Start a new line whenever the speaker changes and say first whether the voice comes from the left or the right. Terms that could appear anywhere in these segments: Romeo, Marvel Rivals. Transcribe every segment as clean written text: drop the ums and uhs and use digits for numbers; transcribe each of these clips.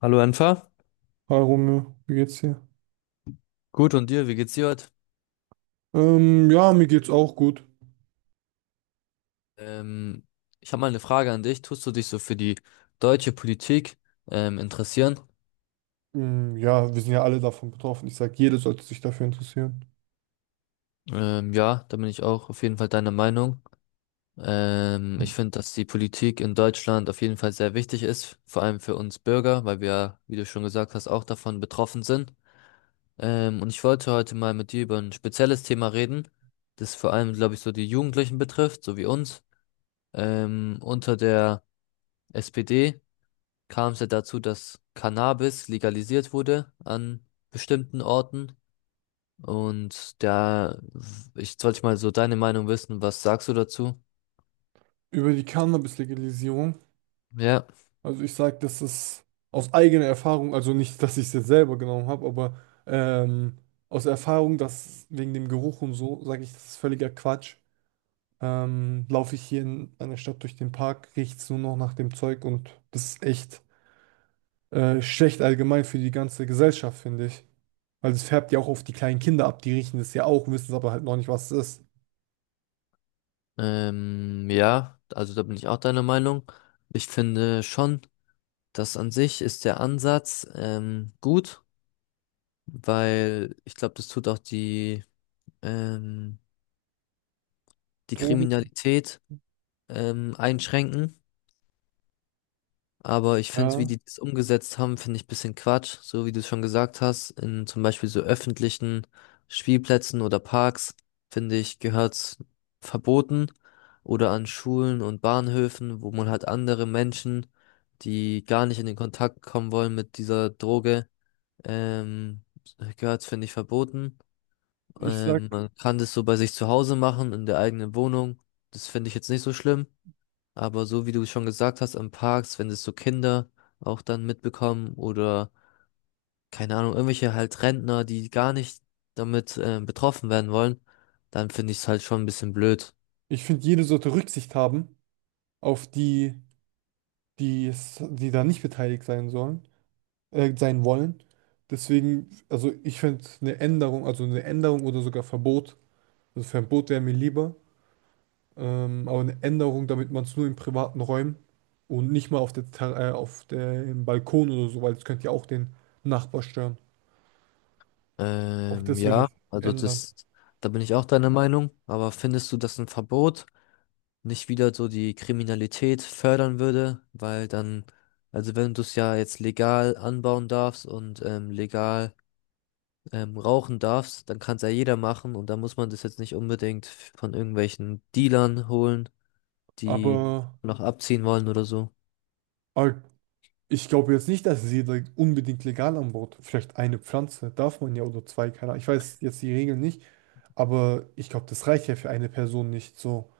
left: Hallo Enfer,
right: Hi Romeo, wie geht's dir?
left: gut und dir, wie geht's dir heute?
right: Ja, mir geht's auch gut.
left: Ähm, Ich habe mal eine Frage an dich. Tust du dich so für die deutsche Politik interessieren?
right: Ja, wir sind ja alle davon betroffen. Ich sag, jeder sollte sich dafür interessieren.
left: Ja, da bin ich auch auf jeden Fall deiner Meinung. Ich finde, dass die Politik in Deutschland auf jeden Fall sehr wichtig ist, vor allem für uns Bürger, weil wir, wie du schon gesagt hast, auch davon betroffen sind. Und ich wollte heute mal mit dir über ein spezielles Thema reden, das vor allem, glaube ich, so die Jugendlichen betrifft, so wie uns. Unter der SPD kam es ja dazu, dass Cannabis legalisiert wurde an bestimmten Orten. Und da, ich sollte mal so deine Meinung wissen, was sagst du dazu?
right: Über die Cannabis-Legalisierung.
left: Ja,
right: Also ich sag, das ist aus eigener Erfahrung, also nicht, dass ich es jetzt selber genommen habe, aber ähm, aus Erfahrung, dass wegen dem Geruch und so, sage ich, das ist völliger Quatsch. Laufe ich hier in einer Stadt durch den Park, riecht's nur noch nach dem Zeug und das ist echt schlecht allgemein für die ganze Gesellschaft, finde ich. Weil es färbt ja auch auf die kleinen Kinder ab. Die riechen es ja auch, wissen es aber halt noch nicht, was es ist.
left: ja, also da bin ich auch deiner Meinung. Ich finde schon, dass an sich ist der Ansatz gut, weil ich glaube, das tut auch die, ähm, die
right: Drogen,
left: Kriminalität einschränken. Aber ich finde, wie
right: ja.
left: die das umgesetzt haben, finde ich ein bisschen Quatsch. So wie du es schon gesagt hast, in zum Beispiel so öffentlichen Spielplätzen oder Parks, finde ich, gehört's verboten. Oder an Schulen und Bahnhöfen, wo man halt andere Menschen, die gar nicht in den Kontakt kommen wollen mit dieser Droge, ähm, gehört's, finde ich, verboten.
right: Ich sag,
left: Man kann das so bei sich zu Hause machen, in der eigenen Wohnung. Das finde ich jetzt nicht so schlimm. Aber so wie du schon gesagt hast, im Parks, wenn das so Kinder auch dann mitbekommen oder keine Ahnung, irgendwelche halt Rentner, die gar nicht damit betroffen werden wollen, dann finde ich es halt schon ein bisschen blöd.
right: ich finde, jede sollte Rücksicht haben auf die da nicht beteiligt sein sollen, sein wollen. Deswegen, also ich finde eine Änderung, also eine Änderung oder sogar Verbot, also Verbot wäre mir lieber, aber eine Änderung, damit man es nur in privaten Räumen und nicht mal auf auf dem Balkon oder so, weil das könnte ja auch den Nachbar stören. Auch das würde
left: Ja,
right: ich
left: also
right: ändern.
left: das, da bin ich auch deiner Meinung. Aber findest du, dass ein Verbot nicht wieder so die Kriminalität fördern würde? Weil dann, also wenn du es ja jetzt legal anbauen darfst und legal rauchen darfst, dann kann es ja jeder machen und dann muss man das jetzt nicht unbedingt von irgendwelchen Dealern holen, die
right: Aber
left: noch abziehen wollen oder so.
right: Aber ich glaube jetzt nicht, dass sie da unbedingt legal anbaut. Vielleicht eine Pflanze darf man ja oder zwei, keine Ahnung. Ich weiß jetzt die Regeln nicht, aber ich glaube, das reicht ja für eine Person nicht. So,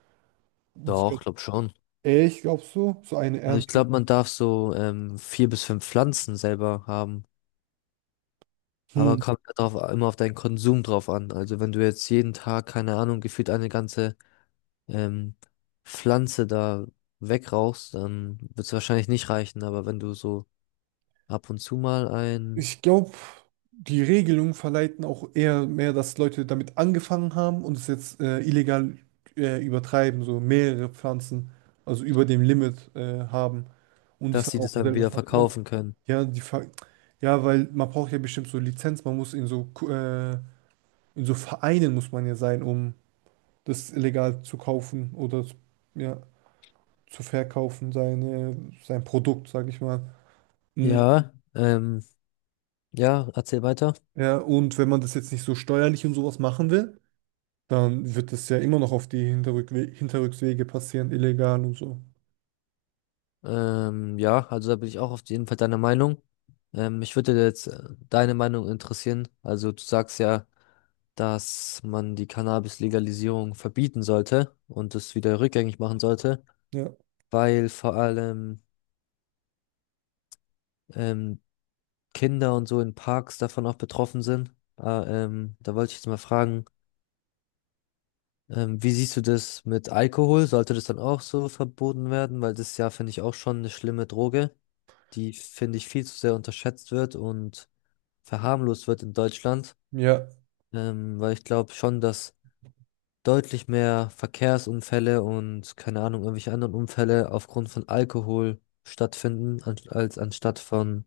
right: ich
left: Doch,
right: glaube,
left: glaub schon.
right: ich glaube so, so eine
left: Also ich
right: Ernte.
left: glaube, man darf so 4 bis 5 Pflanzen selber haben. Aber
right: Hm.
left: kommt ja drauf, immer auf deinen Konsum drauf an. Also wenn du jetzt jeden Tag, keine Ahnung, gefühlt eine ganze ähm, Pflanze da wegrauchst, dann wird es wahrscheinlich nicht reichen. Aber wenn du so ab und zu mal ein,
right: Ich glaube, die Regelungen verleiten auch eher mehr, dass Leute damit angefangen haben und es jetzt illegal übertreiben, so mehrere Pflanzen, also über dem Limit haben. Und es
left: dass
right: dann
left: sie das
right: auch
left: dann
right: selber
left: wieder
right: verkaufen.
left: verkaufen können.
right: Ja, die Ver Ja, weil man braucht ja bestimmt so Lizenz, man muss in so in so Vereinen muss man ja sein, um das illegal zu kaufen ja, zu verkaufen, sein Produkt, sag ich mal. Mm,
left: Ja, ja, erzähl weiter.
right: ja, und wenn man das jetzt nicht so steuerlich und sowas machen will, dann wird das ja immer noch auf die Hinterrückswege passieren, illegal und so.
left: Ja, also da bin ich auch auf jeden Fall deiner Meinung. Mich würde jetzt deine Meinung interessieren. Also du sagst ja, dass man die Cannabis-Legalisierung verbieten sollte und es wieder rückgängig machen sollte,
right: Ja.
left: weil vor allem ähm, Kinder und so in Parks davon auch betroffen sind. Ah, da wollte ich jetzt mal fragen, wie siehst du das mit Alkohol? Sollte das dann auch so verboten werden? Weil das ist ja, finde ich, auch schon eine schlimme Droge, die, finde ich, viel zu sehr unterschätzt wird und verharmlost wird in Deutschland.
right: Ja,
left: Weil ich glaube schon, dass deutlich mehr Verkehrsunfälle und keine Ahnung, irgendwelche anderen Unfälle aufgrund von Alkohol stattfinden, an, als anstatt von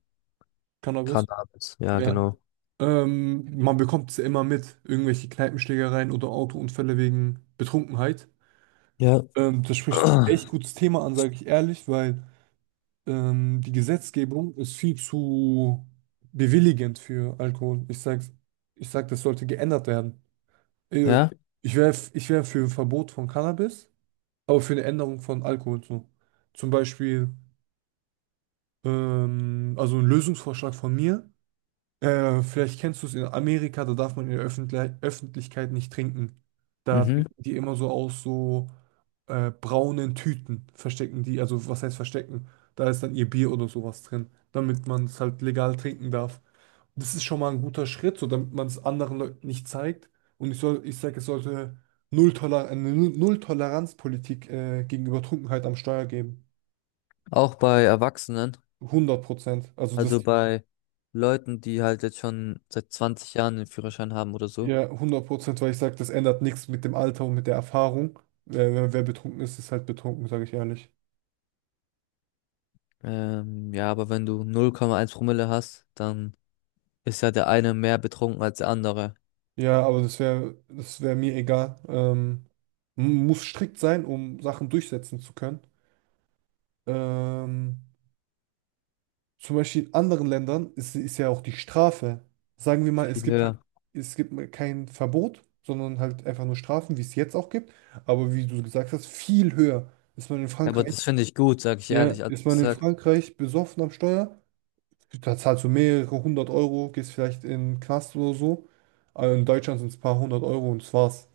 right: Cannabis.
left: Cannabis. Ja,
right: Ja.
left: genau.
right: Man bekommt es ja immer mit, irgendwelche Kneipenschlägereien oder Autounfälle wegen Betrunkenheit.
left: Ja.
right: Das spricht ein echt gutes Thema an, sage ich ehrlich, weil die Gesetzgebung ist viel zu bewilligend für Alkohol. Ich sag, das sollte geändert werden. Äh,
left: Ja.
right: Ich wär für ein Verbot von Cannabis, aber für eine Änderung von Alkohol so. Zum Beispiel, also ein Lösungsvorschlag von mir. Vielleicht kennst du es in Amerika, da darf man in der Öffentlichkeit nicht trinken. Da
left: Mhm.
right: trinken die immer so aus so braunen Tüten, verstecken die, also was heißt verstecken? Da ist dann ihr Bier oder sowas drin, damit man es halt legal trinken darf. Das ist schon mal ein guter Schritt, so damit man es anderen Leuten nicht zeigt. Und ich sage, es sollte Null-Toleranz-Politik gegenüber Trunkenheit am Steuer geben.
left: Auch bei Erwachsenen,
right: Hundert Prozent. Also das.
left: also bei Leuten, die halt jetzt schon seit 20 Jahren den Führerschein haben oder so.
right: Ja, 100%, weil ich sage, das ändert nichts mit dem Alter und mit der Erfahrung. Wer betrunken ist, ist halt betrunken, sage ich ehrlich.
left: Ja, aber wenn du 0,1 Promille hast, dann ist ja der eine mehr betrunken als der andere.
right: Ja, aber das wär mir egal. Muss strikt sein, um Sachen durchsetzen zu können. Ähm, Zum Beispiel in anderen Ländern ist ja auch die Strafe. Sagen wir mal,
left: Viel höher.
right: es gibt kein Verbot, sondern halt einfach nur Strafen, wie es jetzt auch gibt. Aber wie du gesagt hast, viel höher. Ist man in
left: Aber
right: Frankreich,
left: das finde ich gut, sag ich
right: Ja,
left: ehrlich. Also
right: ist
left: ich
right: man in
left: sag,
right: Frankreich besoffen am Steuer? Da zahlst du mehrere hundert Euro, gehst vielleicht in den Knast oder so. Aber in Deutschland sind es ein paar hundert Euro und das war's.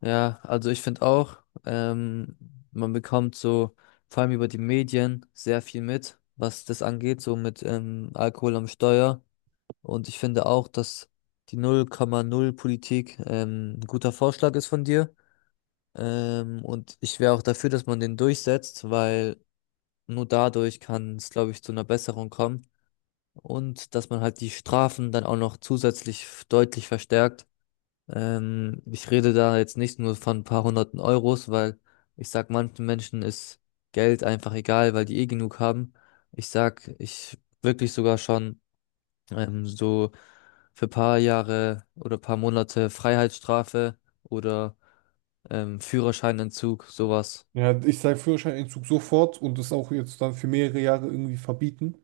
left: ja, also ich finde auch, ähm, man bekommt so, vor allem über die Medien, sehr viel mit, was das angeht, so mit Alkohol am Steuer. Und ich finde auch, dass die 0,0-Politik ein guter Vorschlag ist von dir. Und ich wäre auch dafür, dass man den durchsetzt, weil nur dadurch kann es, glaube ich, zu einer Besserung kommen. Und dass man halt die Strafen dann auch noch zusätzlich deutlich verstärkt. Ich rede da jetzt nicht nur von ein paar hunderten Euros, weil ich sag, manchen Menschen ist Geld einfach egal, weil die eh genug haben. Ich sag, ich wirklich sogar schon so für paar Jahre oder paar Monate Freiheitsstrafe oder Führerscheinentzug, sowas.
right: Ja, ich sage Führerscheinentzug sofort und das auch jetzt dann für mehrere Jahre irgendwie verbieten.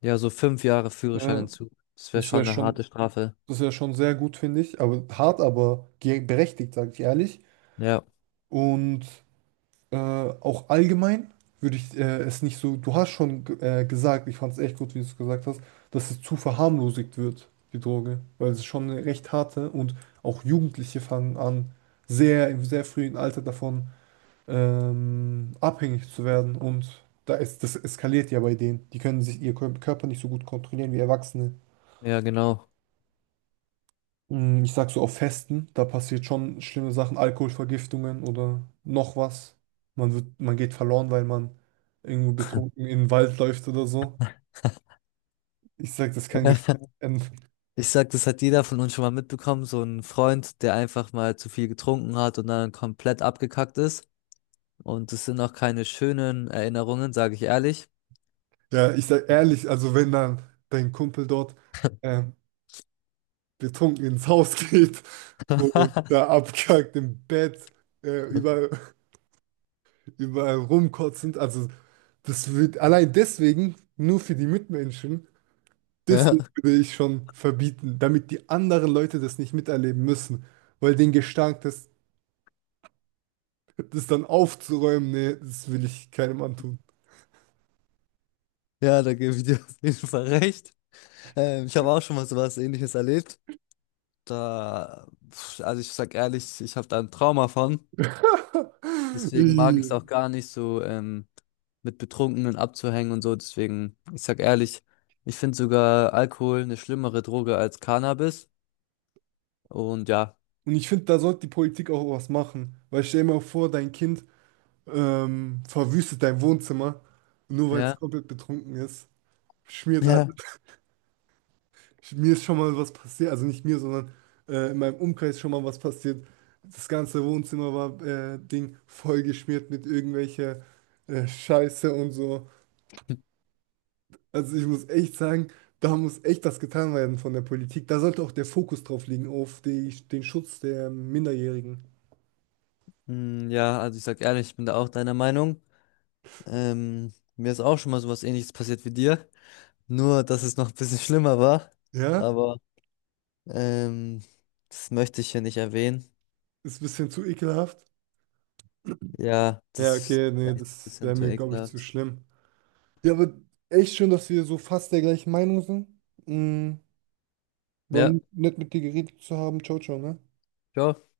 left: Ja, so 5 Jahre
right: Äh,
left: Führerscheinentzug. Das wäre
right: das wäre
left: schon eine harte
right: schon,
left: Strafe.
right: das wäre schon sehr gut, finde ich. Aber hart, aber berechtigt, sage ich ehrlich.
left: Ja,
right: Und auch allgemein würde ich es nicht so, du hast schon gesagt, ich fand es echt gut, wie du es gesagt hast, dass es zu verharmlosigt wird, die Droge, weil es ist schon eine recht harte und auch Jugendliche fangen an, sehr frühen Alter davon abhängig zu werden und das eskaliert ja bei denen. Die können sich ihr Körper nicht so gut kontrollieren wie Erwachsene.
left: ja, genau.
right: Mm, ich sag so auf Festen, da passiert schon schlimme Sachen, Alkoholvergiftungen oder noch was. Man geht verloren, weil man irgendwo betrunken in den Wald läuft oder so. Ich sag, das kann gefährlich enden.
left: Ich sag, das hat jeder von uns schon mal mitbekommen, so ein Freund, der einfach mal zu viel getrunken hat und dann komplett abgekackt ist. Und das sind auch keine schönen Erinnerungen, sage ich ehrlich.
right: Ja, ich sag ehrlich, also wenn dann dein Kumpel dort ähm, betrunken ins Haus geht und da abkackt im Bett, überall, überall rumkotzend, also das wird allein deswegen nur für die Mitmenschen. Deswegen
left: Ja,
right: würde ich schon verbieten, damit die anderen Leute das nicht miterleben müssen. Weil den Gestank, das dann aufzuräumen, nee, das will ich keinem antun.
left: ja, da gebe ich dir auf jeden Fall recht. Ich habe auch schon mal sowas Ähnliches erlebt. Da, pf, also ich sag ehrlich, ich habe da ein Trauma von. Deswegen mag
right: Ih.
left: ich es auch gar nicht so mit Betrunkenen abzuhängen und so. Deswegen, ich sag ehrlich, ich finde sogar Alkohol eine schlimmere Droge als Cannabis. Und ja.
right: Und ich finde, da sollte die Politik auch was machen. Weil stell dir mal vor, dein Kind verwüstet dein Wohnzimmer, nur weil es
left: Ja,
right: komplett betrunken ist, schmiert alles.
left: ja.
right: Mir ist schon mal was passiert, also nicht mir, sondern in meinem Umkreis schon mal was passiert. Das ganze Wohnzimmer war Ding vollgeschmiert mit irgendwelcher Scheiße und so. Also ich muss echt sagen, da muss echt das getan werden von der Politik. Da sollte auch der Fokus drauf liegen, auf den Schutz der Minderjährigen.
left: Hm, ja, also ich sag ehrlich, ich bin da auch deiner Meinung. Mir ist auch schon mal sowas Ähnliches passiert wie dir. Nur, dass es noch ein bisschen schlimmer war.
right: Ja?
left: Aber ähm, das möchte ich hier nicht erwähnen.
right: Ist ein bisschen zu ekelhaft.
left: Ja,
right: Ja,
left: das
right: okay, nee,
left: ist ein
right: das wäre
left: bisschen zu
right: mir, glaube ich, zu
left: ekelhaft.
right: schlimm. Ja, aber echt schön, dass wir so fast der gleichen Meinung sind. Mm, war
left: Ja,
right: nett mit dir geredet zu haben. Ciao, ciao, ne?
left: ciao.